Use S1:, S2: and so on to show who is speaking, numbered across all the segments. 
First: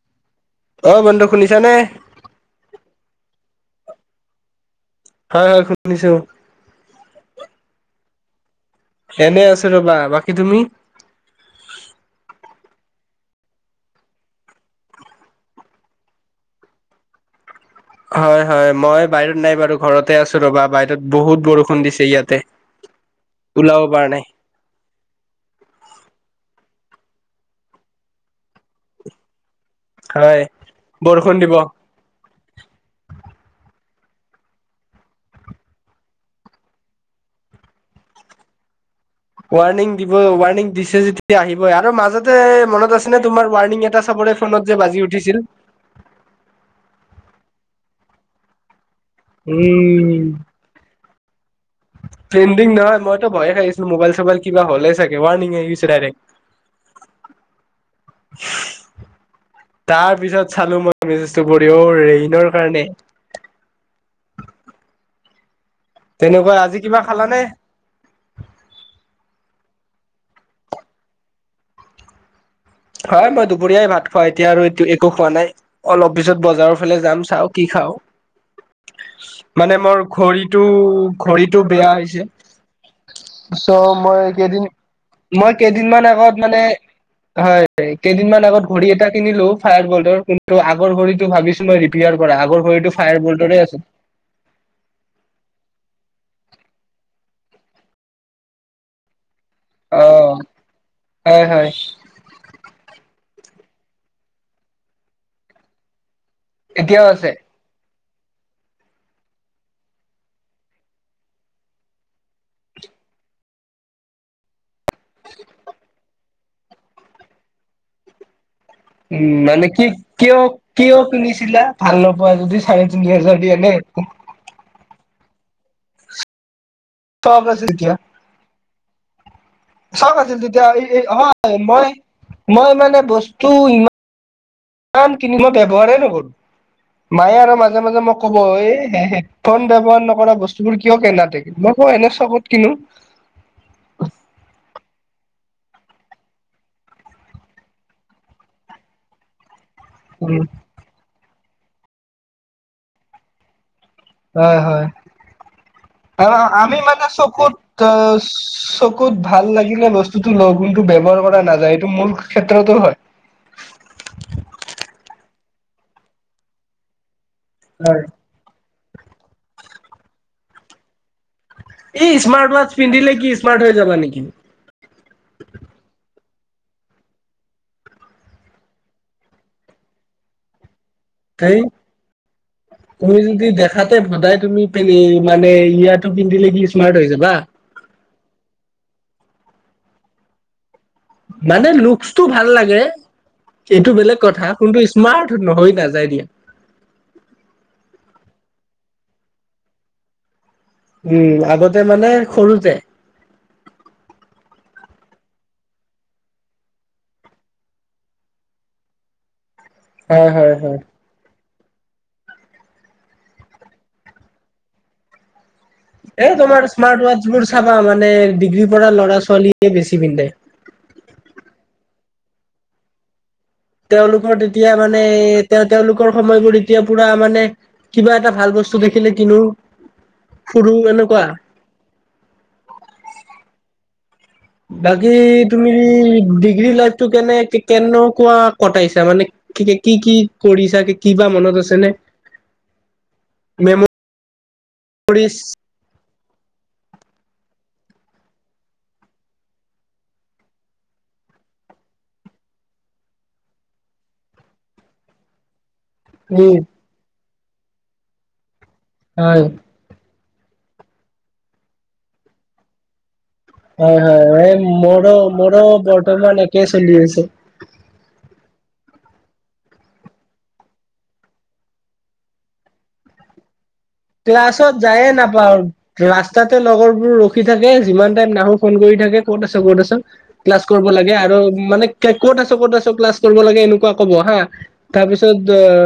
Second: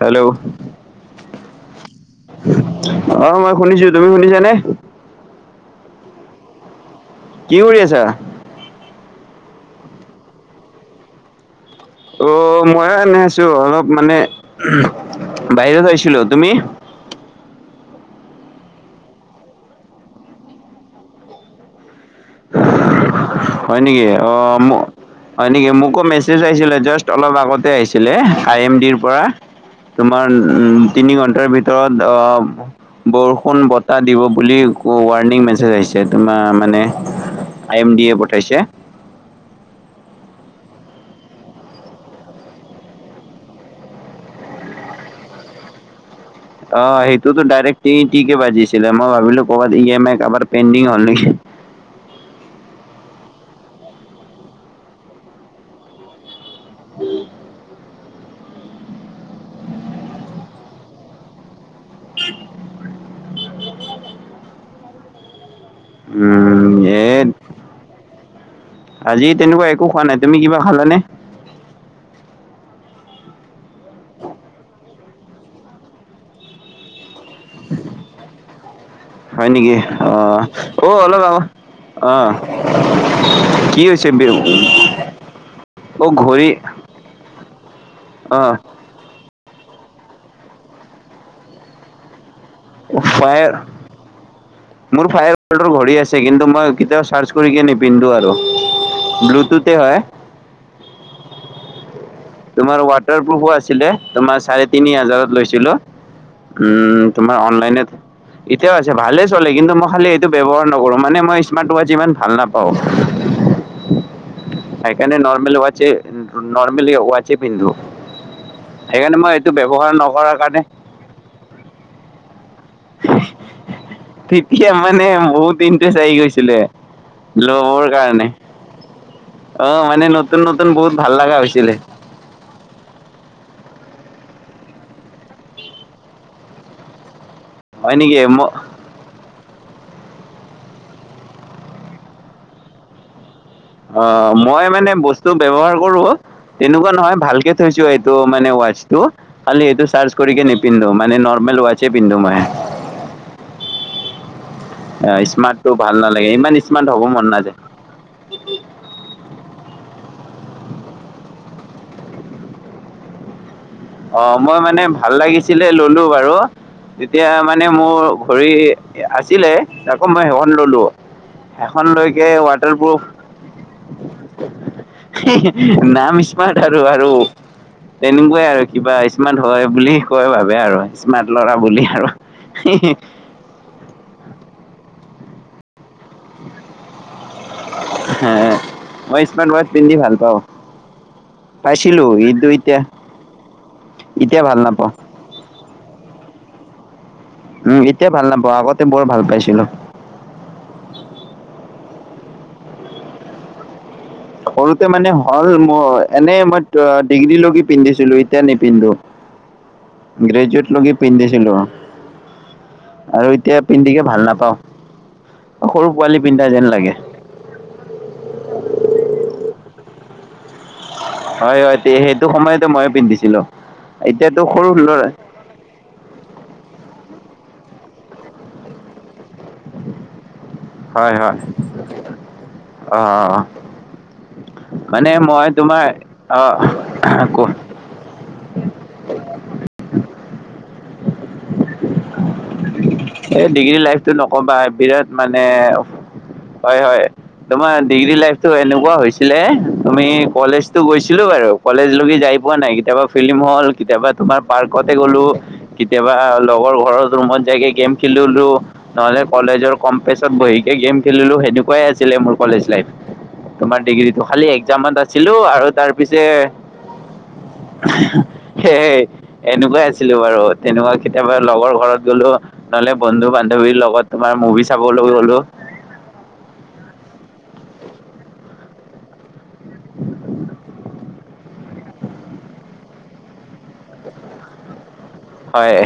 S1: Hello
S2: অ বন্ধু শুনিছা নে?
S1: অ মই শুনিছো। তুমি শুনিছানে?
S2: হয় হয় শুনিছো।
S1: কি কৰি আছা?
S2: এনেই আছো ৰবা। বাকী তুমি?
S1: অ মই এনে আছো অলপ মানে বাহিৰত আহিছিলো। তুমি?
S2: হয় হয়, মই বাহিৰত নাই বাৰু ঘৰতে আছো ৰ'বা বাহিৰত বহুত বৰষুণ দিছে ইয়াতে। [inaudible]
S1: হয়
S2: ওলাব
S1: নেকি
S2: পৰা নাই
S1: অ- হয় নেকি? মোকো মেছেজ আহিছিলে জাষ্ট অলপ আগতে আহিছিলে আই এম ডিৰ পৰা। তোমাৰ
S2: হয়
S1: উম তিনি
S2: বৰষুণ
S1: ঘন্টাৰ
S2: দিব
S1: ভিতৰত আহ, বৰষুণ বতাহ দিব বুলি ৱাৰ্ণিং মেছেজ আহিছে তোমাৰ মানে, আই এম ডি এ পঠাইছে।
S2: ৱাৰ্ণিং দিব ৱাৰ্ণিং দিছে যেতিয়া আহিবই। আৰু মাজতে মনত আছেনে তোমাৰ ৱাৰ্ণিং এটা চাব, ফোনত যে বাজি উঠিছিল।
S1: অ সেইটোতো ডাইৰেক্ট টি টিকে বাজিছিলে, মই ভাবিলো কৰবাত ই এম আই
S2: উম
S1: কাৰবাৰ পেণ্ডিং হল নেকি!
S2: পেণ্ডিং নহয় মইতো ভয়ে খাইছিলো মোবাইল চবাইল কিবা হ'লে চাগে ৱাৰ্নিং আহি গৈছে ডাইৰেক।
S1: উম [unintelligible]
S2: তাৰ পিছত চালো মই মেছেজটো পঢ়ি অ ৰেইনৰ কাৰণে। তেনেকুৱা
S1: উম
S2: আজি কিবা
S1: এই,
S2: খালানে
S1: আজি তেনেকুৱা একো খোৱা নাই। তুমি কিবা খালানে?
S2: হয় মই দুপৰীয়াই ভাত খোৱা এতিয়া আৰু একো খোৱা নাই, অলপ পিছত বজাৰৰ ফালে যাম। চাওঁ কি খাওঁ।
S1: হয় নেকি
S2: মানে মোৰ
S1: অ
S2: ঘড়ীটো
S1: অ অলপ আ
S2: ঘড়ীটো বেয়া
S1: অ
S2: হৈছে। চ
S1: কি হৈছে
S2: মই কেইদিন, মই কেইদিন মান
S1: অ
S2: আগত
S1: ঘড়ী
S2: মানে হয়, এ
S1: অ
S2: কেইদিনমান আগত ঘডী এটা কিনিলো, ফায়াৰ বল্ডৰ। কিন্তু আগৰ ঘড়ীতো ভাবিছিলো ৰিপেয়াৰ কৰা আগৰ, ঘড়ীটো
S1: ফায়াৰ
S2: বল্টৰে আছিল
S1: মোৰ ফায়াৰ্ডৰ ঘড়ী আছে কিন্তু মই কেতিয়াও চাৰ্চ কৰিকে নিপিন্ধোঁ আৰু। ব্লুটুত
S2: অ, হয় হয়।
S1: তোমাৰ ৱাটাৰপ্ৰুফো আছিলে। তোমাৰ চাৰে তিনি হাজাৰত লৈছিলো।
S2: এতিয়াও
S1: উম
S2: আছে
S1: তোমাৰ অনলাইনেত, এতিয়াও আছে ভালে চলে কিন্তু মই খালি এইটো ব্যৱহাৰ নকৰো, মানে মই স্মাৰ্ট ৱাচ ইমান ভাল নাপাওঁ। সেইকাৰনেে নৰ্মেল ৱাচ নৰ্মেল ৱাচ এ পিন্ধো। সেইকাৰণে
S2: উম
S1: মই এইটো
S2: মানে কি
S1: ব্যৱহাৰ
S2: কিয়
S1: নকৰাৰ কাৰণে
S2: কিয় কিনিছিলা ভাল নোপোৱা যদি চাৰে তিনি হাজাৰ দি এনে?
S1: [unintelligible] মানে বহুত ইণ্টাৰেষ্ট আহি গৈছিলে
S2: চখ আছিল
S1: লবৰ
S2: তেতিয়া
S1: কাৰণে। অ মানে
S2: চখ আছিল
S1: নতুন
S2: তেতিয়া
S1: নতুন বহুত ভাল লগা
S2: হয়,
S1: হৈছিলে
S2: মই মই মানে বস্তু ইমান কিমান কিনি মই ব্যৱহাৰেই নকৰো, মায়ে আৰু মাজে
S1: হয়
S2: মাজে মই
S1: নেকি
S2: ক'ব
S1: ম
S2: এ ফোন ব্যৱহাৰ নকৰা বস্তুবোৰ কিয় কিনা [unintelligible] মই কওঁ এনে চখত কিনো।
S1: অ', মই মানে বস্তু ব্যৱহাৰ কৰো। তেনেকুৱা নহয়, ভালকে থৈছো এইটো মানে ৱাচটো। খালি এইটো চাৰ্জ কৰি কি নিপিন্ধো মানে নৰ্মেল ৱাটচে পিন্ধো মই।
S2: হয়, হয়।
S1: অ', স্মাৰ্ট টো ভাল নালাগে, ইমান স্মাৰ্ট হ'ব মন নযায়।
S2: ত' চকুত ভাল লাগিলে বস্তুতটো ল কিন্তু ব্য্ৱহাৰ কৰা নাযায় এইটো মোৰ ক্ষেত্ৰতো হয়।
S1: অ', মই মানে ভাল লাগিছিলে ল'লো বাৰু তেতিয়া মানে মোৰ
S2: হয়
S1: ঘড়ী আছিলে আকৌ মই সেইখন ল'লোঁ।
S2: ই স্মাৰ্ট ৱাচ পিন্ধিলে কি স্মাৰ্ট হৈ যাবা নেকি?
S1: নাম স্মাৰ্ট আৰু আৰু তেনেকুৱাই আৰু। কিবা স্মাৰ্ট হয়, বুলি কয় ভাবে আৰু স্মাৰ্ট ল'ৰা
S2: হেই
S1: বুলি আৰু।
S2: তুমি যদি দেখা ঠাতে ভদাই তুমি পিনে মানে ইয়াতো পিন্ধিলে কি স্মাৰ্ট হৈ যাবা?
S1: হ মই স্মাৰ্ট ৱাটচ পিন্ধি ভাল পাওঁ।
S2: মানে
S1: পাইছিলো
S2: লুকচটো
S1: কিন্তু
S2: ভাল
S1: এতিয়া
S2: লাগে। এইটো বেলেগ
S1: এতিয়া
S2: কথা
S1: ভাল
S2: কোনটো
S1: নাপাওঁ
S2: স্মাৰ্ট নহয়, নাযায় দিয়া।
S1: উম, এতিয়া ভাল নাপাওঁ আগতে বৰ ভাল পাইছিলো।
S2: উম, আগতে মানে সৰুতে?
S1: সৰুতে মানে হ'ল মোৰ এনেই মই ডিগ্ৰী লগি পিন্ধিছিলো এতিয়া নিপিন্ধো।
S2: [inaudible] হয় হয়
S1: গ্ৰেজুৱেট
S2: হয়
S1: লকি পিন্ধিছিলো আৰু এতিয়া পিন্ধিকে ভাল নাপাও। সৰু পোৱালি
S2: এ
S1: পিন্ধা
S2: তোমাৰ
S1: যেন লাগে।
S2: [unintelligible] চাবা মানে ডিগ্ৰী পৰা ল'ৰা ছোৱালীয়ে বেছি পিন্ধে।
S1: হয়, হয়, সেইটো সময়তে ময়ো পিন্ধিছিলো।
S2: তেওঁলোকৰ
S1: এতিয়াতো সৰু
S2: তেতিয়া মানে
S1: ল'ৰা
S2: তেও-তেওঁলোকৰ সময়বোৰ এতিয়া পুৰা মানে কিবা এটা ভাল বস্তু দেখিলে কিনো। ফুৰো
S1: হয়,
S2: এনেকুৱা
S1: হয়, অ', অ'।
S2: বাকী তুমি
S1: তোমাৰ অ',
S2: ডিগ্ৰী লাইফটো কেনে
S1: ক-
S2: কেনেকুৱা কটাইছা মানে কি কি কি কৰিছা কিবা মনত আছে নে? [inaudible]
S1: এই ডিগ্ৰী লাইফতটো নকবা বিৰাট
S2: মেমৰিজ
S1: মানে হয়, হয়। তোমাৰ ডিগ্ৰী লাইফতটো এনেকুৱা হৈছিলে, তুমি কলেজতটো গৈছিলো বাৰু। কলেজ লৈকে যাই পোৱা নাই কেতিয়াবা ফিল্ম হল কেতিয়াবা তোমাৰ পাৰ্কতে গ'লো। কেতিয়াবা
S2: উম
S1: লগৰ ঘৰৰ ৰুমত যায়গৈ গেম খেলিলোঁ নহ'লে
S2: হয়
S1: কলেজৰ কম পেছত বহিকে গেম খেলিলোঁ সেনেকুৱাই আছিলে মোৰ কলেজ লাইফ। তোমাৰ
S2: হয় হয়
S1: ডিগ্ৰীটো খালি
S2: এই
S1: এক্জামত
S2: মোৰো
S1: আছিলোঁ
S2: মোৰো
S1: আৰু তাৰপিছে
S2: বৰ্তমান একে চলি আছে।
S1: সেই এনেকুৱাই আছিলো বাৰু তেনেকুৱা কেতিয়াবা লগৰ ঘৰত গ'লো। নহ'লে বন্ধু-বান্ধৱীৰ লগত। তোমাৰ মুভি
S2: ক্লাছত
S1: চাবলৈ
S2: যায়ে
S1: গ'লো
S2: নাপাওঁ। ৰাস্তাতে লগৰবোৰ ৰখি থাকে যিমান টাইম নাহো ফোন কৰি থাকে ক'ত আছ ক'ত আছোন। ক্লাছ কৰিব লাগে আৰু মানে ক'ত আছো ক'ত আছো ক্লাছ কৰিব লাগে এনেকুৱা কব হা। তাৰপিছত
S1: হয়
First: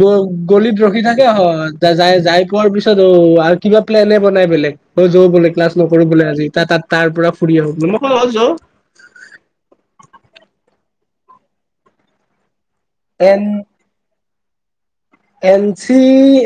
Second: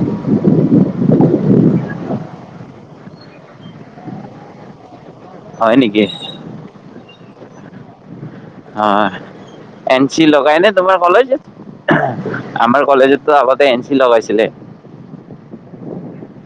S2: গ গলিত ৰখি থাকে হয়। যাই যাই পোৱাৰ পিছত অ আৰু কিবা প্লেনে বনাই বেলেগ। অ যো বোলে ক্লাছ
S1: হয় নেকি
S2: নকৰো বোলে আজি তাত তাৰ পৰা ফুৰি আহো যো
S1: হয় এন চি লগাই ন তোমাৰ কলেজত- আমাৰ কলেজতো আগতে এন চি লগাইছিলে
S2: এন চি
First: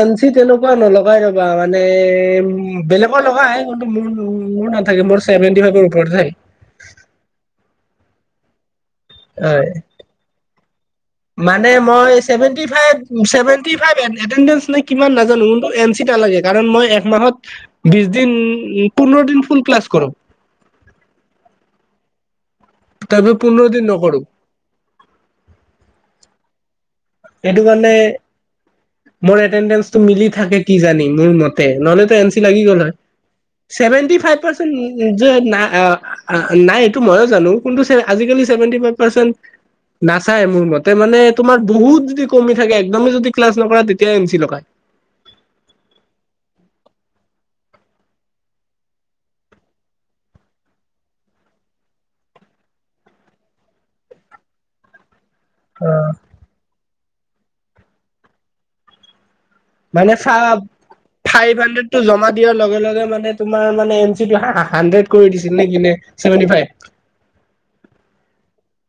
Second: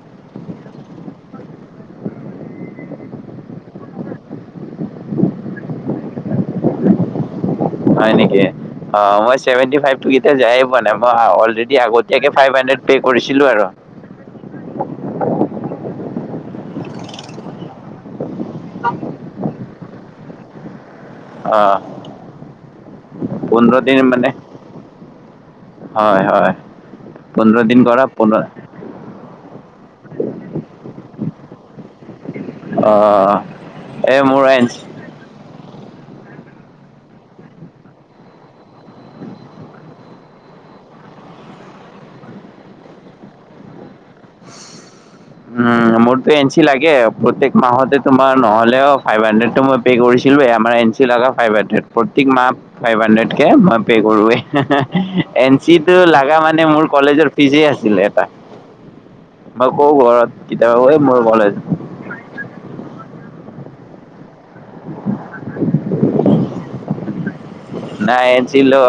S2: এন চি তেনেকুৱা নলগাই ৰ'বা মানে উ বেলেগৰ লগাই। অ মোৰ মোৰ নাথাকে মোৰ ছেভেনটি ফাইভৰ ওপৰতে থাকে।
S1: হয় নেকি? অ মই
S2: হয়
S1: চছেভেনটি ফাইভ টকেই যায় পোৱা নাই মই
S2: মানে
S1: অলৰেডি আগতীয়াকে ফাইভ হাড্ৰেড পে' কৰিছিলো আৰু
S2: এটেডে ন কিমান নাজানো কিন্তটো এন চিটা লাগে কাৰণ মই একমাহত- বিশ দিন পোন্ধৰ দিন ফুল ক্লাছ কৰো।
S1: আহ পোন্ধৰ দিন মানে। হয় হয়।
S2: সেইটো
S1: পোন্ধৰ দিন
S2: কাৰণে
S1: কৰা পন্-
S2: মোৰ এটেডেঞ্চটো মিলি থাকে কি জানি মোৰ মতে নহলেতো এন চি লাগি গ'ল
S1: অ
S2: হয়। ছেভেণ্টি
S1: এই
S2: ফাইভ
S1: মোৰ এন
S2: পাৰ্চেণ্ট
S1: চি
S2: ন- যে নাই নাই এইটো ময়ো জানো কিন্তু আজিকালিভেটি ফাইভ পাৰ্চণ্ট নাচাই মোৰ মতে মানে তোমাৰ বহুত যদি কমি থাকে একদমেই যদি ক্লাছ নকৰা তেতিয়া এম চি লগায়।
S1: উম মোৰতো এনঞ্চি লাগে প্ৰতেক মাহতে তোমাৰ নহলেও ফাইভ হাড্ৰেডটো মই পে কৰিছিলেই আমাৰ এন চি লগ ফাইভ হাণ্ড্ৰেড প্ৰত্যেক মাহ- ফাইভ হাড্ৰেড কে মই পে' কৰোৱে এন- চিটো লগা মানে মোৰ কলেজৰ ফিজে আছিলে। এটা মই কওঁ
S2: মানে ফা
S1: ঘৰত কেতিয়াবাে মোৰ
S2: ফাইভ
S1: কলেজ
S2: হাণ্ড্ৰেড টো জমা দিয়াৰ লগে লগে মানে তোমাৰ মানে এন চিটো হাড্ৰেড কৰি দিছিল নে কি ননে- চেভেণ্টি ফাইভ-
S1: নাই এন চি লৈ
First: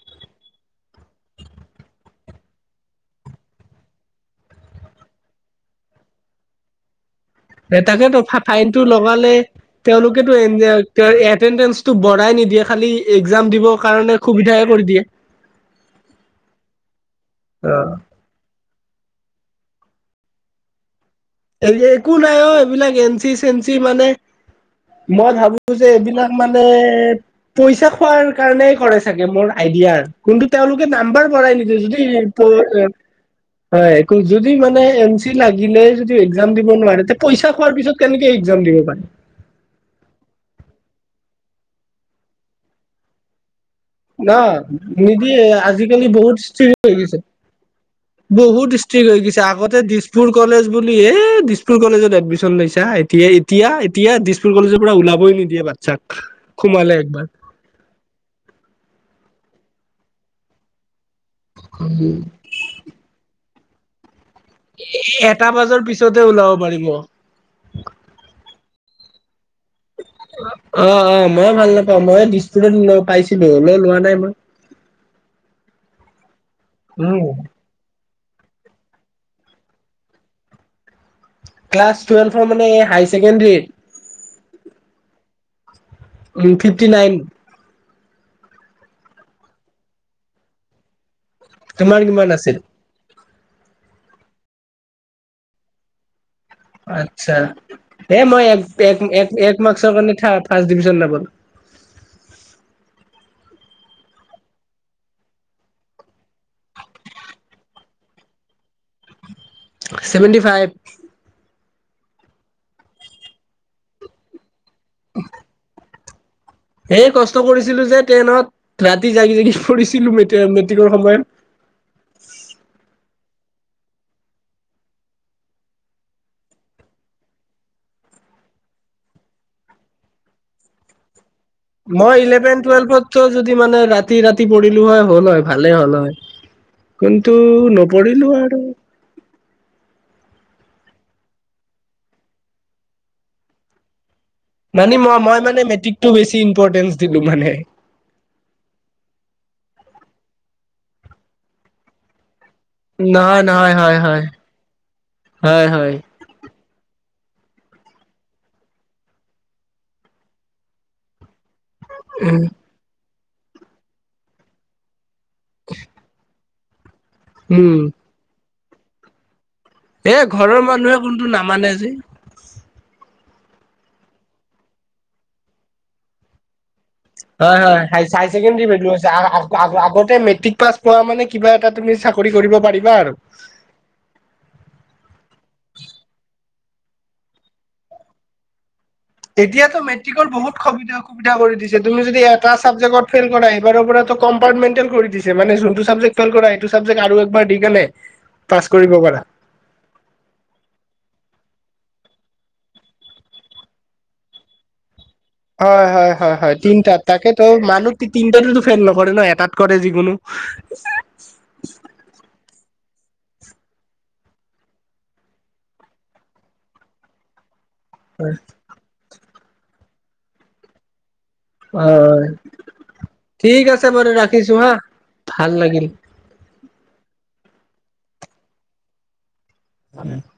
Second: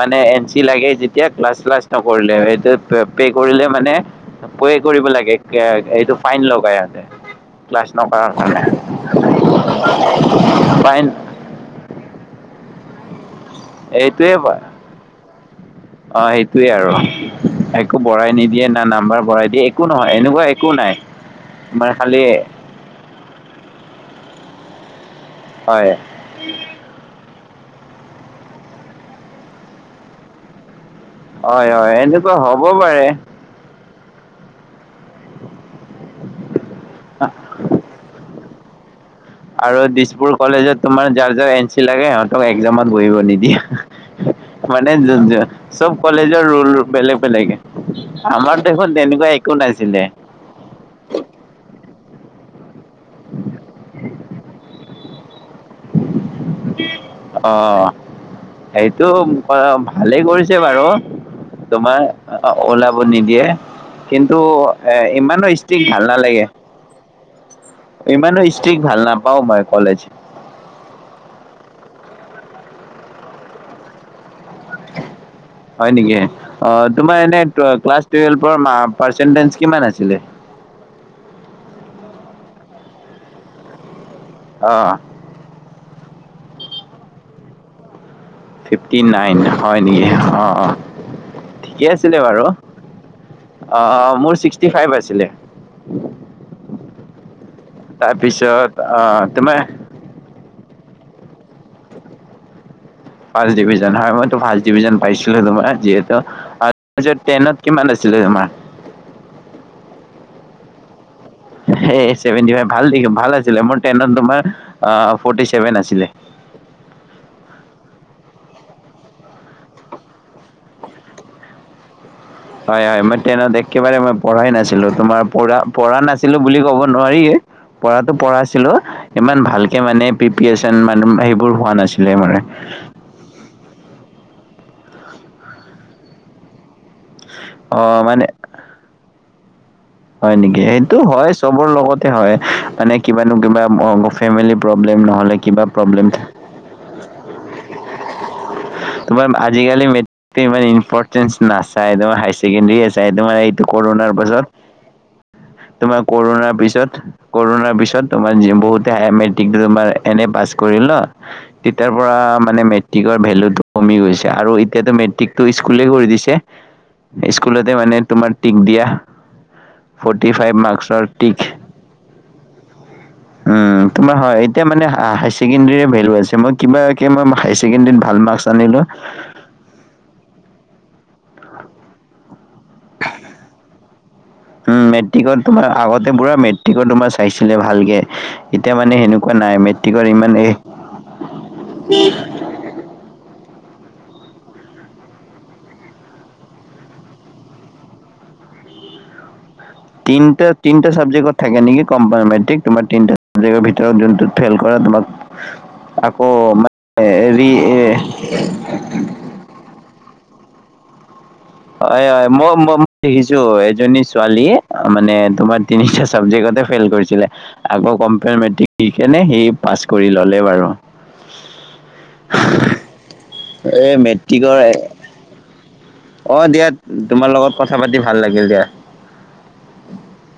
S1: মানে এন চি লাগে যেতিয়া ক্লাছ চ্লাছ নকৰিলে সেইটোৱে পে' কৰিলে মানে পে কৰিব লাগে এইটো ফাইন লগা আছে।
S2: তাকে তো ফাইনতটো লগালে তেওঁলোকেতটো এ
S1: ফাইন
S2: এটেণ্ডেঞ্চটো বঢ়াই নিদিয়ে খালি এক্জাম দিবৰ কাৰণে
S1: এইটোৱে
S2: সুবিধাহে কৰি দিয়ে।
S1: সেইটোৱে আৰু একো
S2: অ
S1: বঢ়াই নিদিয়ে না নাম্বাৰ বঢ়াই দিয়ে একো নহয় এনেকুৱা একো নাই। তোমাৰ
S2: একো
S1: খালি
S2: নাই অ এইবিলাক এনঞ্চি চেঞ্চি মানে মই ভাবো মোৰ যে
S1: হয়
S2: এইবিলাক মানে। পইচা খোৱাৰ কাৰণে কৰে চাগে মোৰ আইডিয়াৰ কিন্তু তেওঁলোকে নাম্বাৰ বঢ়াই
S1: হয়
S2: নিদিয়ে
S1: হয় এনেকুৱা হ'ব পাৰে
S2: যদি মানে এ চি লাগিলে এক্সাম দিব নোৱাৰে তে পইচা খোৱাৰ পিছত কেনেকে এক্সাম দিব পাৰে।
S1: আৰু দিছপুৰ কলেজত তোমাৰ যাৰ যাৰ এন চি লাগে সিহঁতক এক্জামত বহিব নিদিয়ে।
S2: ন
S1: মানে যোন-
S2: নিদিয়ে
S1: যোন- চব
S2: আজিকালি বহুত
S1: কলেজৰ
S2: স্থিৰ
S1: ৰুল
S2: হৈ
S1: বেলেগ
S2: গিছে।
S1: বেলেগ আমাৰ
S2: বহুত
S1: দেখোন
S2: ডিষ্ট্ৰিক্ট হৈ
S1: তেনেকুৱা
S2: গৈছে
S1: একো
S2: আগতে
S1: নাছিলে
S2: দিছপুৰ কলেজ বুলিহে দিছপুৰ কলেজত এডমিশন লৈছা এতিয়া এতিয়া এতিয়া দিছপুৰ কলেজত পুৰা ওলাবই নিদিয়ে বাচ্ছাক সোমালে একবাৰ
S1: অ সেইটো ভালেই কৰিছে বাৰু তোমাৰ ওলাবোৰ নিদিয়ে। কিন্তু এ
S2: এটা
S1: ইমানো
S2: বাজৰ
S1: ষ্ট্ৰিক ভাল
S2: পিছতে
S1: নালাগে।
S2: ওলাব পাৰিব
S1: ইমানো ষ্ট্ৰিক্ ভাল নাপাও মই কলেজ-
S2: অ অ ময়ো ভাল নাপাওঁ ময়ে দৃষ্টতে পাইছিলো হলেও লোৱা নাই মই।
S1: হয় নেকি অ তোমাৰ
S2: উম
S1: এনে ক্লাছ টুৱেলভৰ পাৰ্চচেটেজ কিমান আছিলে।
S2: ক্লাছটুৱেলভৰ মানে হাইাৰ ছেকেণ্ডেৰীত-
S1: অ,
S2: উম ফিফ্টি নাইন।
S1: ফিফটি নাইন হয় নেকি অ অ ঠিকে
S2: তোমাৰ
S1: আছিলে
S2: কিমান
S1: বাৰু।
S2: আছিল
S1: অঁ অঁ মোৰ ছিক্সটি ফাইভ আছিলে।
S2: আচ্ছা, হে মই এক
S1: তাৰপিছত
S2: এক
S1: অ'
S2: এক
S1: তোমাৰ
S2: এক মাৰ্কচৰ কাৰণে ফাৰ্ষ্ট ডিভিজন নাপালোঁ।
S1: ফাৰ্ষ্ট ডিভিজন হয়। মইতো ফাৰ্ষ্ট ডিভিজন পাইছিলো তোমাৰ। যিহেতু আৰু টেনত কিমান আছিলে তোমাৰ?
S2: Seventy five.
S1: এই ছেভেণ্টি ফাইভ ভাল দেখ ভাল আছিলে। মোৰ টেনত তোমাৰ ফ'ৰ্টি ছেভেন আছিলে।
S2: এই কষ্ট কৰিছিলো যে টেনত। ৰাতি জাগি জাগি পঢ়িছিলোঁ মেটে মেট্ৰিকৰ সময়ত।
S1: হয় হয়। মই টেনত একেবাৰে মই পঢ়াই নাছিলো। তোমাৰ পঢ়া পঢ়া নাছিলো বুলি কব নোৱাৰিয়ে। পঢ়াতো পঢ়াইছিলো ইমান ভালকে মানে প্ৰিপেৰেচন মানে এইবোৰ
S2: মই ইলেভেন টুৱেলভতো যদি মানে ৰাতি ৰাতি পঢ়িলো হয়, হ'ল হ, ভালেই হ'ল হয়। কিন্তু
S1: অঁ মানে
S2: নপঢ়িলো আৰু।
S1: হয় নেকি, সেইটো হয় চবৰ লগতে হয়। মানে কিবা নো কিবা ম ফেমিলি
S2: মানে
S1: প্ৰব্লেম
S2: মই
S1: নহ'লে
S2: মই মানে
S1: কিবা প্ৰব্লেম
S2: মেট্ৰিকটো
S1: থাকে।
S2: বেছি ইম্পৰ্টেঞ্চ দিলোঁ মানে।
S1: তোমাৰ আজিকালি মেট্ৰিক ইমান ইম্পৰ্টেঞ্চ নাচাই ন হাইচেকেন্ডেৰী চাই তোমাৰ
S2: নহয়
S1: এইটো
S2: নহয় হয়
S1: কৰ'ণাৰ
S2: হয়
S1: পাছত,
S2: হয় হয়
S1: তোমাৰ কৰ'ণাৰ পিছত কৰ'ণাৰ পিছত তোমাক যে বহুতে হাঁহে, মেট্ৰিকটো তোমাৰ এনে পাছ কৰিল ন। তেতিয়াৰ পৰা মানে মেট্ৰিকৰ ভেলুটো কমি গৈছে আৰু এতিয়াতো মেট্ৰিকটো স্কুলেই কৰি দিছে। স্কুলতে
S2: উম
S1: মানে তোমাৰ টিক দিয়া
S2: এ
S1: ফ'ৰ্টি
S2: ঘৰৰ
S1: ফাইভ
S2: মানুহে
S1: মাৰ্কছৰ
S2: কোনটো
S1: টিক,
S2: নামানে যে
S1: উম তোমাৰ হয়। এতিয়া মানে হাই ছেকেণ্ডেৰী ভেলু আছে মই কিবা কে মই
S2: হয় হয়
S1: হাইছেকেণ্ডেৰীত ভাল
S2: হাই
S1: মাৰ্কচ
S2: ছেকেণ্ডেৰীৰ
S1: আনিলো
S2: ভেলু আছে। আগ আগ আগ আগতে মেট্ৰিক পাছ কৰা মানে কিবা এটা তুমি চাকৰি কৰিব পাৰিবা বাৰু।
S1: উম, মেট্ৰিকত তোমাৰ আগতে পুৰা মেট্ৰিকত তোমাৰ চাইছিলে ভালকে। এতিয়া মানে সেনে
S2: এতিয়াতো মেট্ৰিকৰ বহুত সবিধা সুবিধা কৰি দিছে। তুমি যদি এটা এটা ছাবজেক্টটত ফেইল কৰে, এইবাৰৰ পৰাটো কম্পাৰ্টমেন্টেল কৰি দিছে মানে যোনটো ছাবজেক্ট ফেইল কৰা সেই টো ছাবজেক্ট আৰু একবাৰ দি কেনে পাছ কৰিব পাৰা।
S1: তিনিটা, তিনিটা ছাবজেক্টত থাকে নেকি কম্পাৰমেট্ৰিক। তোমাৰ তিনিটা ছাবজেক্টৰ ভিতৰত যোনটোত ফেইল কৰা তোমাক
S2: হয় হয়
S1: আকৌ
S2: হয় হয় তিনটাত,
S1: মানে
S2: তাকেতো
S1: হেৰি এ,
S2: মানুহ তি তিনটাতে তো ফেইল নক কৰে ন, এটাত কৰে যিকোনো
S1: হয় হয় ম মই দেখিছো এজনী ছোৱালীয়ে মানে তোমাৰ তিনিটা ছাবজেক্টততে ফেইল কৰিছিলে আকৌ কম্পাৰমেট্ৰিক দিকেনে সি পাছ কৰি ল'লে বাৰু।
S2: হয়, ঠিক আছে
S1: এই
S2: বাৰু
S1: মেট্ৰিকৰ
S2: ৰাখিছো হা ভাল লাগিল।
S1: অ দিয়া, তোমাৰ লগত কথা পাতি ভাল লাগিল দিয়া।
S2: [inaudible]